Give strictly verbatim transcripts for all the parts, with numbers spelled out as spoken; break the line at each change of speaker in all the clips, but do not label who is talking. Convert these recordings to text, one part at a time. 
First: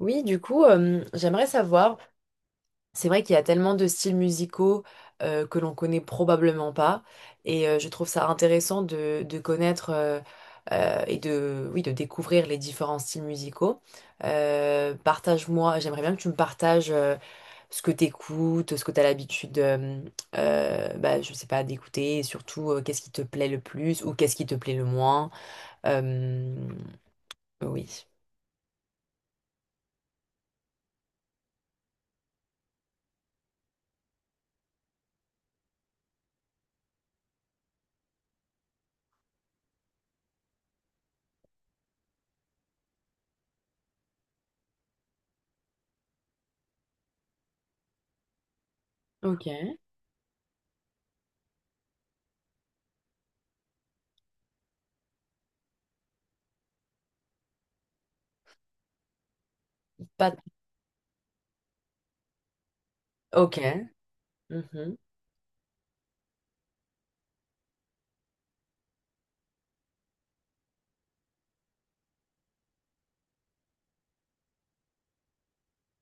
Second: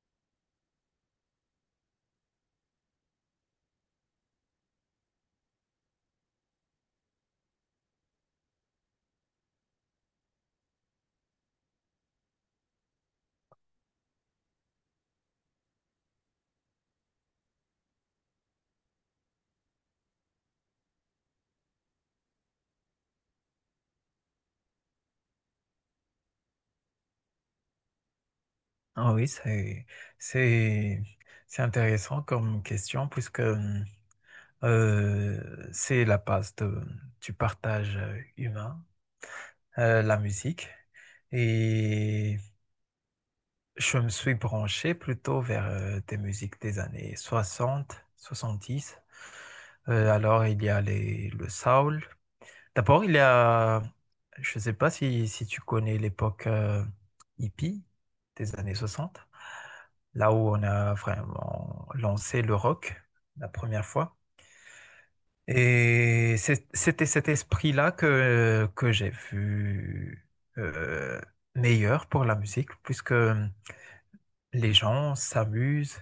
Oui, du coup, euh, j'aimerais savoir, c'est vrai qu'il y a tellement de styles musicaux euh, que l'on connaît probablement pas, et euh, je trouve ça intéressant de, de connaître euh, euh, et de, oui, de découvrir les différents styles musicaux. Euh, partage-moi, j'aimerais bien que tu me partages euh, ce que tu écoutes, ce que tu as l'habitude, euh, euh, bah, je sais pas, d'écouter, et surtout euh, qu'est-ce qui te plaît le plus ou qu'est-ce qui te plaît le moins. Euh, oui.
Ah oui, c'est, c'est, c'est intéressant comme question puisque hum, euh, c'est la base de, du partage humain, euh, la musique. Et je me suis branché plutôt vers euh, des musiques des années soixante soixante-dix.
Ok.
Euh, alors il y a les, le soul. D'abord, il y a, je ne sais pas si, si tu connais l'époque euh, hippie des années soixante, là
Pas...
où on a vraiment lancé le rock la
Ok.
première fois.
Mhm.
Et c'est- c'était cet esprit-là que, que j'ai vu euh, meilleur pour la musique, puisque les gens s'amusent,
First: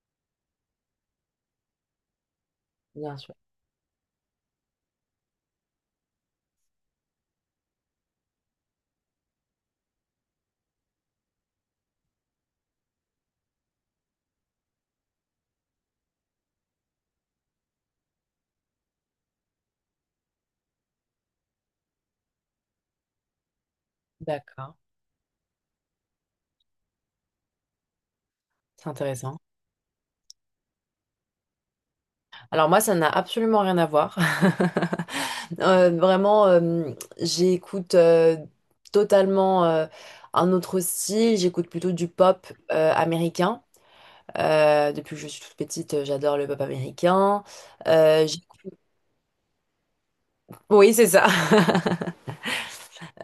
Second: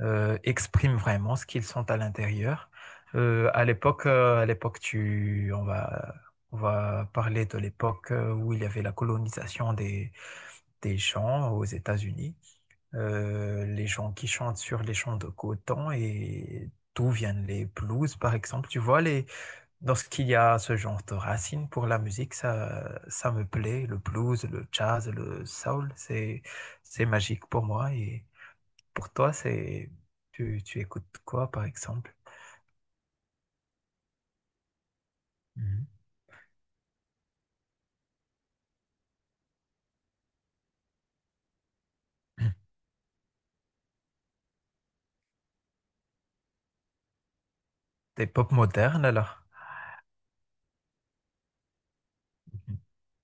euh, expriment vraiment ce qu'ils sont à l'intérieur.
Bien sûr.
Euh, à l'époque, euh, à l'époque, tu, on va, on va parler de l'époque euh, où il y avait la colonisation des, des gens aux États-Unis. Euh, les gens qui chantent sur les champs de coton et d'où viennent les blues, par exemple. Tu vois, les... lorsqu'il y a ce genre de racines pour la musique, ça, ça me plaît. Le blues, le
D'accord,
jazz, le soul, c'est, c'est magique pour moi. Et
c'est
pour toi,
intéressant.
c'est, tu, tu écoutes quoi, par exemple?
Alors moi, ça n'a absolument rien à voir.
Mhm.
Euh, vraiment, euh, j'écoute euh, totalement euh, un autre style. J'écoute plutôt du pop euh, américain. Euh, depuis que je suis toute petite, euh, j'adore le pop américain. Euh,
Des
j'éc-
pop modernes, alors?
oui, c'est ça.
Mhm.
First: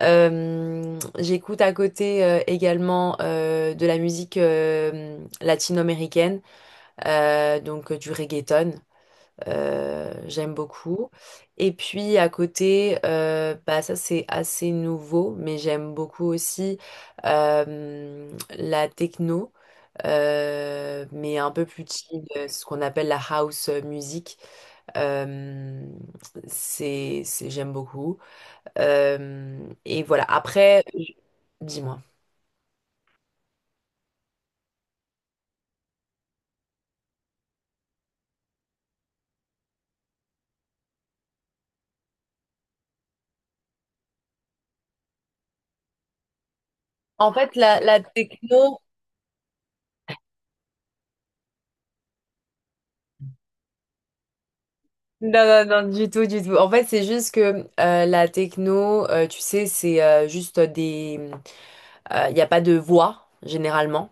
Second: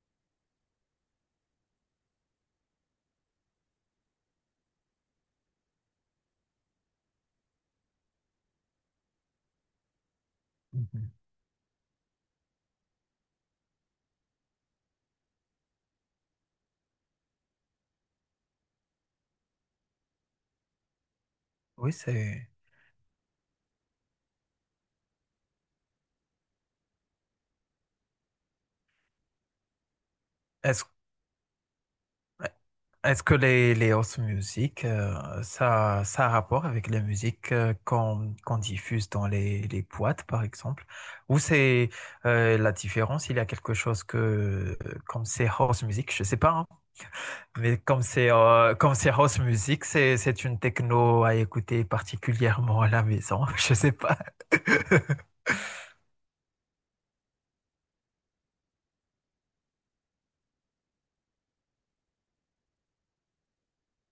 Euh, j'écoute à côté euh, également euh, de la musique euh, latino-américaine, euh, donc euh, du reggaeton. Euh, j'aime beaucoup.
Mhm.
Et puis à côté, euh, bah ça c'est assez nouveau, mais j'aime beaucoup aussi euh, la techno, euh, mais un peu plus
Oui,
chill,
c'est...
euh, ce qu'on appelle la house music. Euh, c'est, c'est- j'aime beaucoup. Euh, et voilà. Après,
Est-ce
je- dis-moi.
Est-ce que les, les house music, euh, ça, ça a rapport avec les musiques euh, qu'on qu'on diffuse dans les, les boîtes, par exemple? Ou c'est euh, la différence, il y a quelque chose que, euh, comme c'est house music, je sais pas, hein.
En fait,
Mais
la, la
comme c'est euh,
techno,
comme c'est house music, c'est c'est une techno à écouter particulièrement à la maison. Je sais pas.
non, non, non, du tout, du tout. En fait, c'est juste que euh, la techno, euh, tu sais, c'est euh, juste des, il n'y a pas de voix, généralement.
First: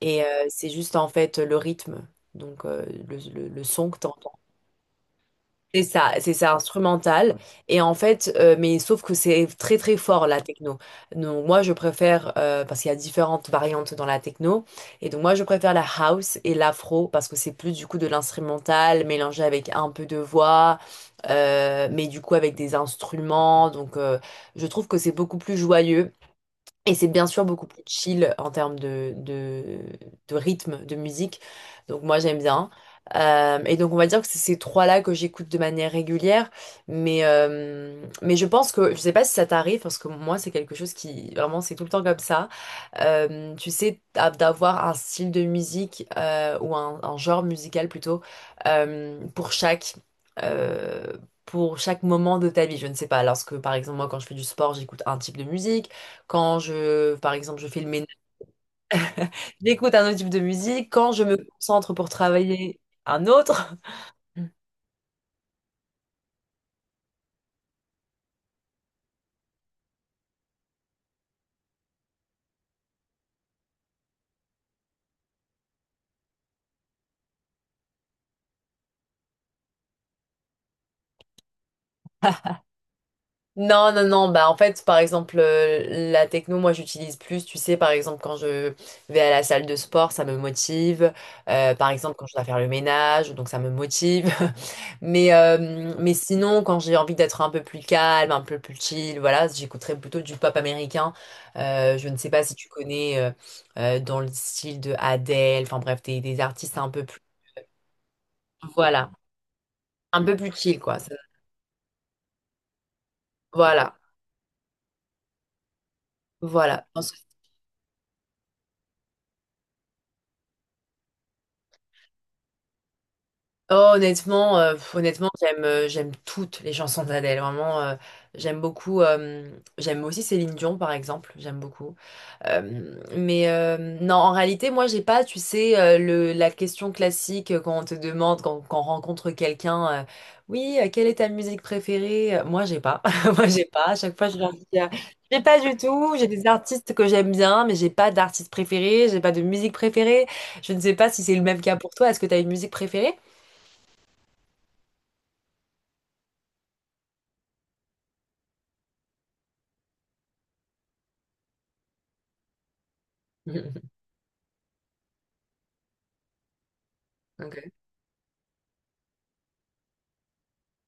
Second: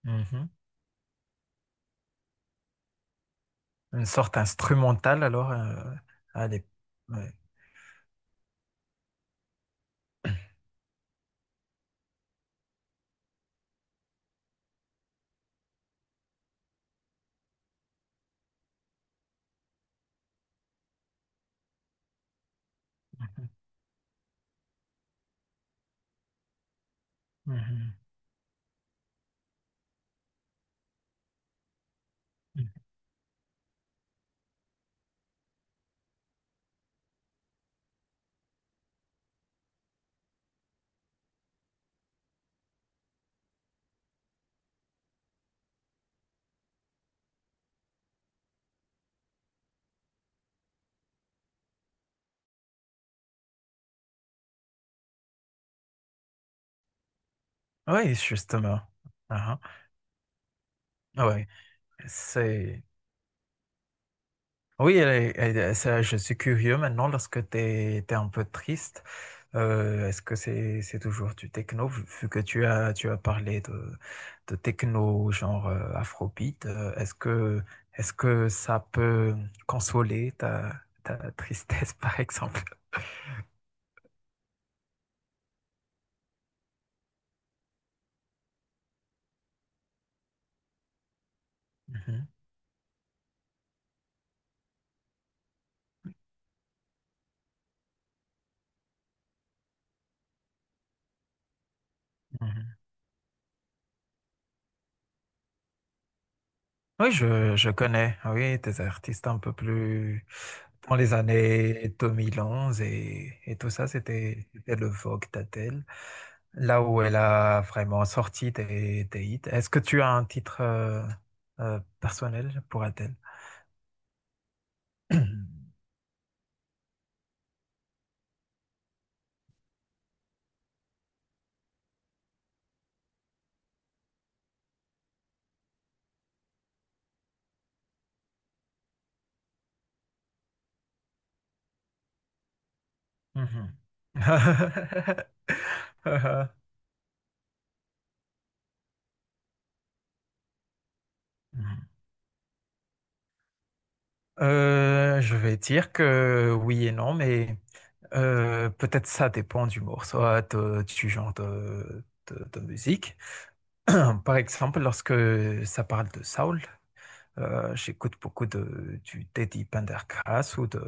Et euh,
Mhm.
c'est juste, en fait, le rythme. Donc, euh, le, le- le son que tu
Une sorte
entends.
instrumentale alors. Euh,
C'est ça, c'est ça,
allez. Ouais.
instrumental. Et en fait, euh, mais sauf que c'est très, très fort, la techno. Donc, moi, je préfère, euh, parce qu'il y a différentes variantes dans la techno. Et donc, moi, je préfère la house et l'afro, parce que c'est plus, du coup, de l'instrumental mélangé avec un peu de voix, euh, mais du coup, avec des instruments. Donc, euh, je trouve que c'est beaucoup plus joyeux. Et c'est bien sûr beaucoup plus
Mhm.
chill en termes de, de, de rythme, de musique. Donc moi j'aime bien.
Mhm.
Euh, et donc on va dire que c'est ces trois-là que j'écoute de manière régulière. Mais, euh, mais je pense que, je sais pas si ça t'arrive, parce que moi c'est quelque chose qui, vraiment c'est tout le temps comme ça euh, tu sais, d'a- d'avoir un style de musique euh, ou un, un genre musical plutôt euh, pour chaque euh, pour chaque moment de ta vie. Je ne sais pas, lorsque par exemple moi quand je fais du sport, j'écoute un type de musique. Quand je par exemple je fais le ménage,
Oui, justement. Ah, ah.
j'écoute un autre type de musique. Quand je
Ah
me
ouais.
concentre pour travailler,
C'est...
un autre.
Oui, elle est- elle est- ça, je suis curieux maintenant, lorsque tu es un peu triste, euh, est-ce que c'est c'est toujours du techno, vu vu que tu as, tu as parlé de, de techno genre euh, Afrobeat, euh, est-ce que, est-ce que ça peut consoler ta, ta tristesse, par exemple?
Non, non, non, bah en fait, par exemple, euh, la techno, moi j'utilise plus, tu sais, par exemple, quand je vais à la salle de sport, ça me motive. Euh, par exemple, quand
Mhm,
je dois faire le ménage, donc ça me motive, mais, euh, mais sinon, quand j'ai envie d'être un peu plus calme, un peu plus chill, voilà, j'écouterais plutôt du pop américain. Euh, je ne sais pas si tu
mhm.
connais euh, euh, dans le style de Adele, enfin bref, des, des artistes un peu
Oui,
plus,
je, je connais, oui, des
voilà,
artistes un peu
un
plus
peu plus chill,
dans
quoi. Ça-
les années deux mille onze et, et tout ça,
voilà,
c'était c'était le Vogue d'Adèle. Là
voilà.
où elle a vraiment sorti tes, tes hits. Est-ce que tu as un titre euh, euh, personnel pour Adele?
Oh, honnêtement, euh, pff, honnêtement, j'aime euh, j'aime toutes les chansons d'Adèle. Vraiment, euh, j'aime beaucoup. Euh, j'aime aussi Céline Dion, par exemple. J'aime beaucoup. Euh, mais euh, non, en réalité, moi, j'ai pas, tu sais, euh, le, la question classique euh, quand on te demande, quand, quand on rencontre quelqu'un, euh, oui, euh, quelle est ta musique préférée? Euh, Moi, j'ai pas. Moi, j'ai
Mhm.
pas. À chaque fois, je leur dis, euh, j'ai pas du tout. J'ai des artistes que j'aime bien, mais j'ai pas d'artiste préféré. J'ai pas de musique préférée. Je ne sais pas si c'est le même cas pour toi. Est-ce que tu as une musique préférée?
Euh, je vais dire que oui et non, mais euh, peut-être ça dépend du morceau, euh, de- du genre de, de- de musique. Par exemple, lorsque ça parle de Saul,
Ok.
Euh, j'écoute beaucoup de, du Teddy Pendergrass ou de,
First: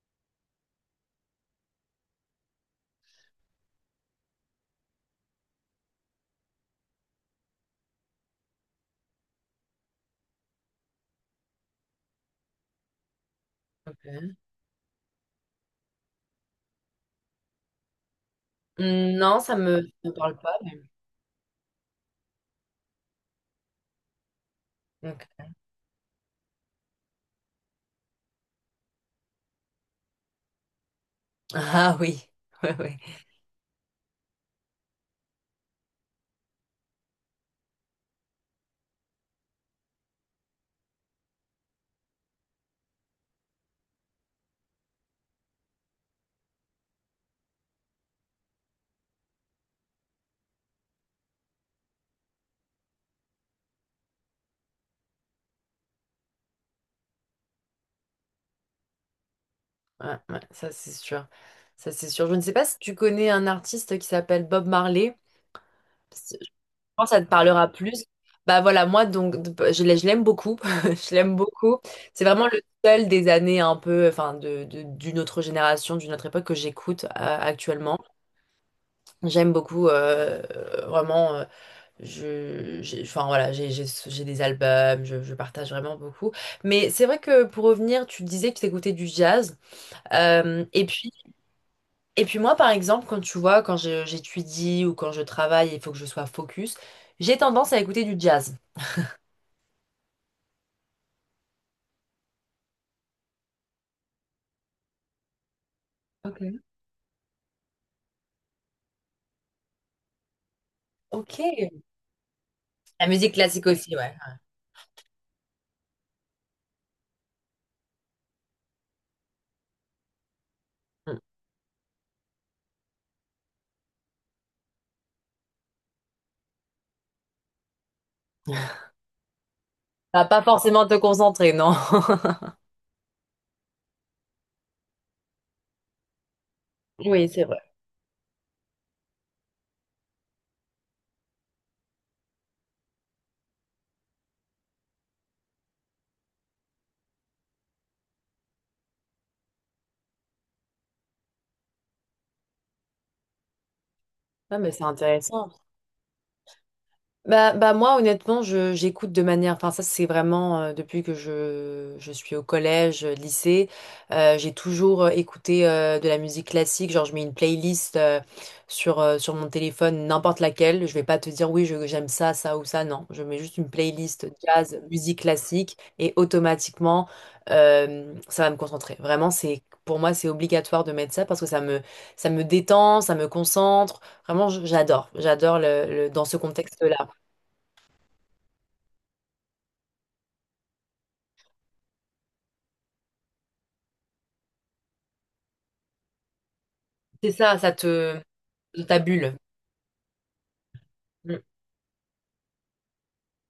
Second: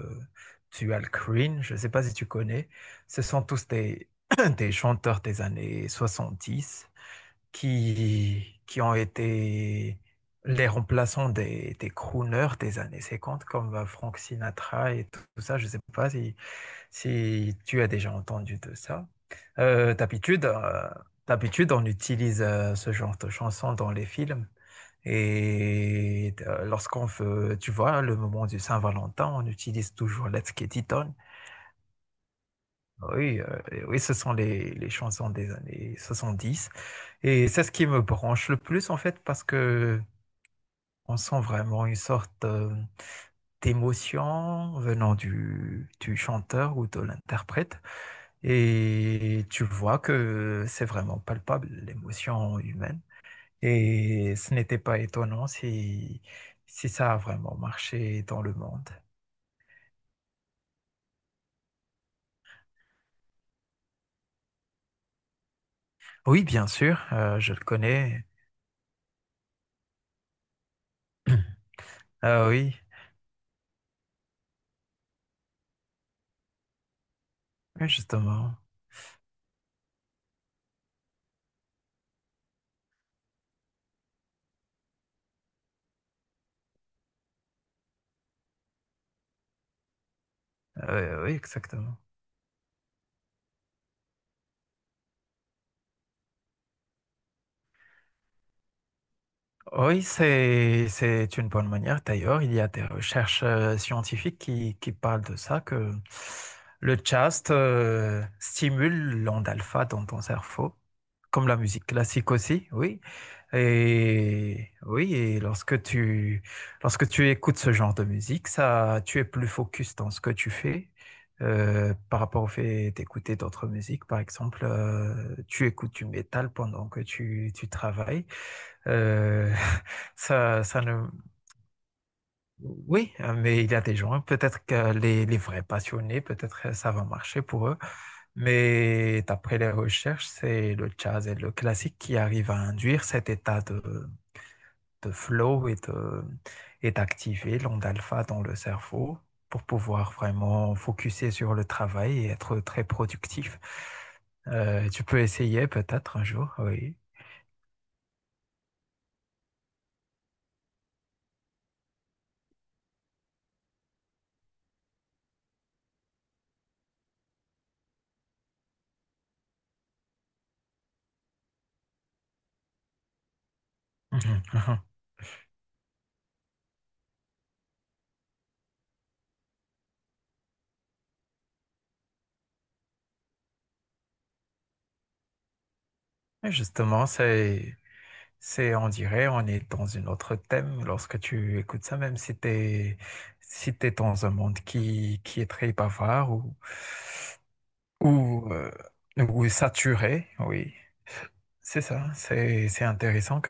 du Al Green. Je ne sais pas si tu connais. Ce sont tous des, des chanteurs des années soixante dix qui, qui ont été les remplaçants des, des crooners des années cinquante comme euh,
ok.
Frank Sinatra et tout, tout ça. Je ne sais pas si, si tu as déjà entendu de ça.
Hmm, Non, ça me, ça
Euh,
me parle
d'habitude,
pas.
euh, D'habitude, on utilise euh, ce genre de chansons dans les films.
Mais- ok.
Et euh, lorsqu'on veut, tu vois, le moment du Saint-Valentin, on utilise toujours Let's Get It On.
Ah oui, ouais, ouais.
Oui, euh, et oui, ce sont les, les chansons des années soixante-dix. Et c'est ce qui me branche le plus, en fait, parce que on sent vraiment une sorte euh, d'émotion venant du, du chanteur ou de l'interprète. Et tu vois que c'est vraiment palpable, l'émotion humaine. Et ce n'était pas étonnant si, si ça a vraiment marché dans le monde.
Ouais, ouais, ça c'est sûr. Ça c'est sûr. Je ne sais pas si tu connais un artiste qui s'appelle Bob Marley. Je
Oui, bien sûr,
pense que ça te
euh, je le
parlera plus.
connais.
Bah voilà, moi donc je l'ai- je l'aime beaucoup. Je l'aime beaucoup. C'est vraiment
Ah
le
oui,
seul des années un peu, enfin de, de- d'une autre génération, d'une autre époque que j'écoute euh,
oui,
actuellement.
justement.
J'aime beaucoup euh, vraiment. euh, Je, j'ai, enfin voilà, j'ai j'ai- j'ai des albums, je, je partage vraiment beaucoup. Mais c'est vrai que pour revenir, tu disais que tu écoutais du jazz. Euh, et puis,
Euh, oui, exactement.
et puis moi, par exemple, quand tu vois, quand je- j'étudie ou quand je travaille, il faut que je sois focus, j'ai tendance à écouter du jazz.
Oui, c'est, c'est une bonne manière. D'ailleurs, il y a des recherches euh, scientifiques qui, qui parlent de ça, que
Ok.
le chast euh, stimule l'onde alpha dans ton cerveau,
Ok.
comme la musique classique aussi, oui.
La musique classique aussi, ouais.
Et oui, et lorsque tu, lorsque tu écoutes ce genre de musique, ça, tu es plus focus dans ce que tu fais.
Mm.
Euh, par rapport au fait d'écouter d'autres musiques, par exemple, euh, tu écoutes du métal pendant que tu, tu travailles. Euh,
Ça va pas
ça, ça
forcément
ne...
te concentrer, non?
Oui, euh, mais il y a des gens, peut-être que les, les vrais passionnés, peut-être que ça va
Oui,
marcher
c'est vrai.
pour eux. Mais d'après les recherches, c'est le jazz et le classique qui arrivent à induire cet état de, de flow et de, et d'activer l'onde alpha dans le cerveau pour pouvoir vraiment focuser sur le travail et être très productif.
Ah, mais c'est
Euh, tu peux
intéressant.
essayer peut-être un jour, oui.
Bah, bah moi honnêtement je j'écoute de manière enfin ça c'est vraiment euh, depuis que je, je suis au collège euh, lycée euh, j'ai toujours euh, écouté euh, de la musique classique genre je mets une playlist euh, sur euh, sur mon téléphone n'importe laquelle je vais pas te dire oui je- j'aime ça ça ou ça non je mets juste une playlist
Mhm, mhm.
jazz musique classique et automatiquement euh, ça va me concentrer vraiment c'est pour moi c'est obligatoire de mettre ça parce que ça me ça me détend ça me concentre vraiment j- j'adore j'adore le le- dans ce
Et
contexte-là.
justement, c'est c'est, on dirait, on est dans une autre thème lorsque tu écoutes ça, même si t'es, si t'es dans un monde qui, qui est très bavard ou,
C'est ça, ça te...
ou, euh,
dans ta bulle.
ou saturé, oui.
Mm.
C'est ça, c'est, c'est intéressant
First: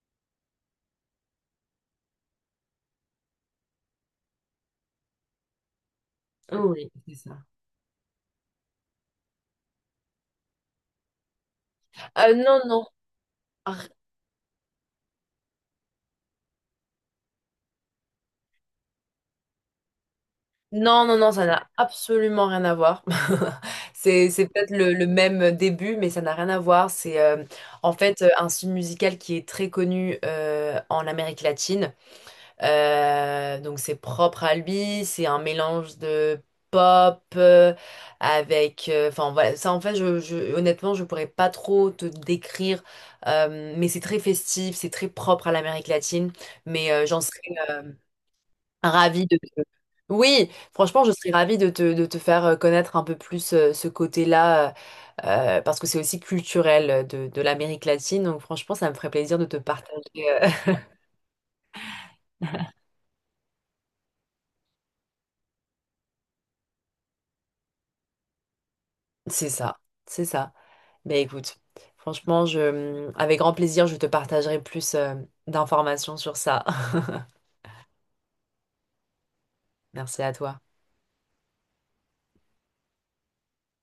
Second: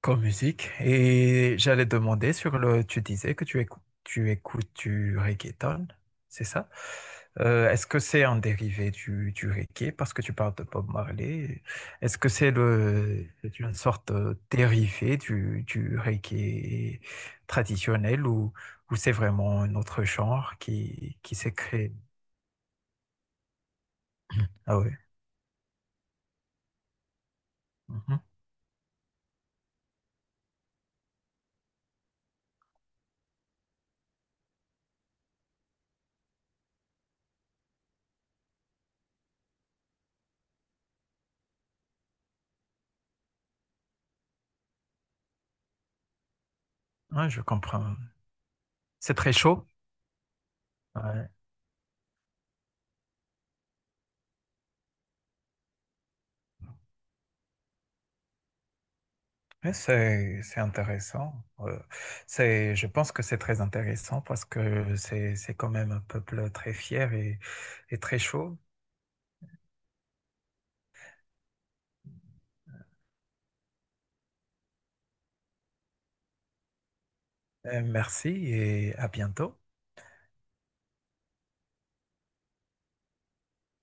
comme musique. Et j'allais demander sur le. Tu disais que tu écoutes, tu écoutes du reggaeton, c'est ça?
Oui, c'est ça.
Euh, est-ce que c'est un dérivé du, du reggae? Parce que tu parles de Bob Marley. Est-ce que
Euh,
c'est
non, non.
le, c'est une
Ar-
sorte de dérivé du, du reggae traditionnel ou, ou c'est vraiment un autre genre
Non, non,
qui,
non,
qui
ça
s'est
n'a
créé?
absolument rien à voir. C'est, c'est peut-être
Ah oui.
le, le même début, mais ça n'a rien à voir. C'est euh, en
Mhm.
fait euh, un style musical qui est très connu euh, en Amérique latine. Euh, donc c'est propre à lui, c'est un mélange de pop euh, avec... euh, Enfin voilà, ça en fait, je, je- honnêtement, je pourrais pas trop te décrire, euh, mais c'est très festif, c'est très propre à l'Amérique latine, mais euh, j'en
Ouais,
serais
je
euh,
comprends. C'est
ravie
très
de te...
chaud.
Oui, franchement, je
Ouais.
serais ravie de te, de te faire euh, connaître un peu plus euh, ce côté-là, euh, euh, parce que c'est aussi culturel euh, de, de l'Amérique latine, donc franchement, ça me ferait plaisir de te
Ouais,
partager.
C'est,
euh,
c'est intéressant. Euh, c'est, je pense que c'est très intéressant parce que c'est, c'est quand même un peuple très fier et, et très chaud.
C'est ça, c'est ça. Ben écoute, franchement, je, avec grand plaisir, je te partagerai plus euh, d'informations sur ça.
Euh, merci et à bientôt.
Merci à toi.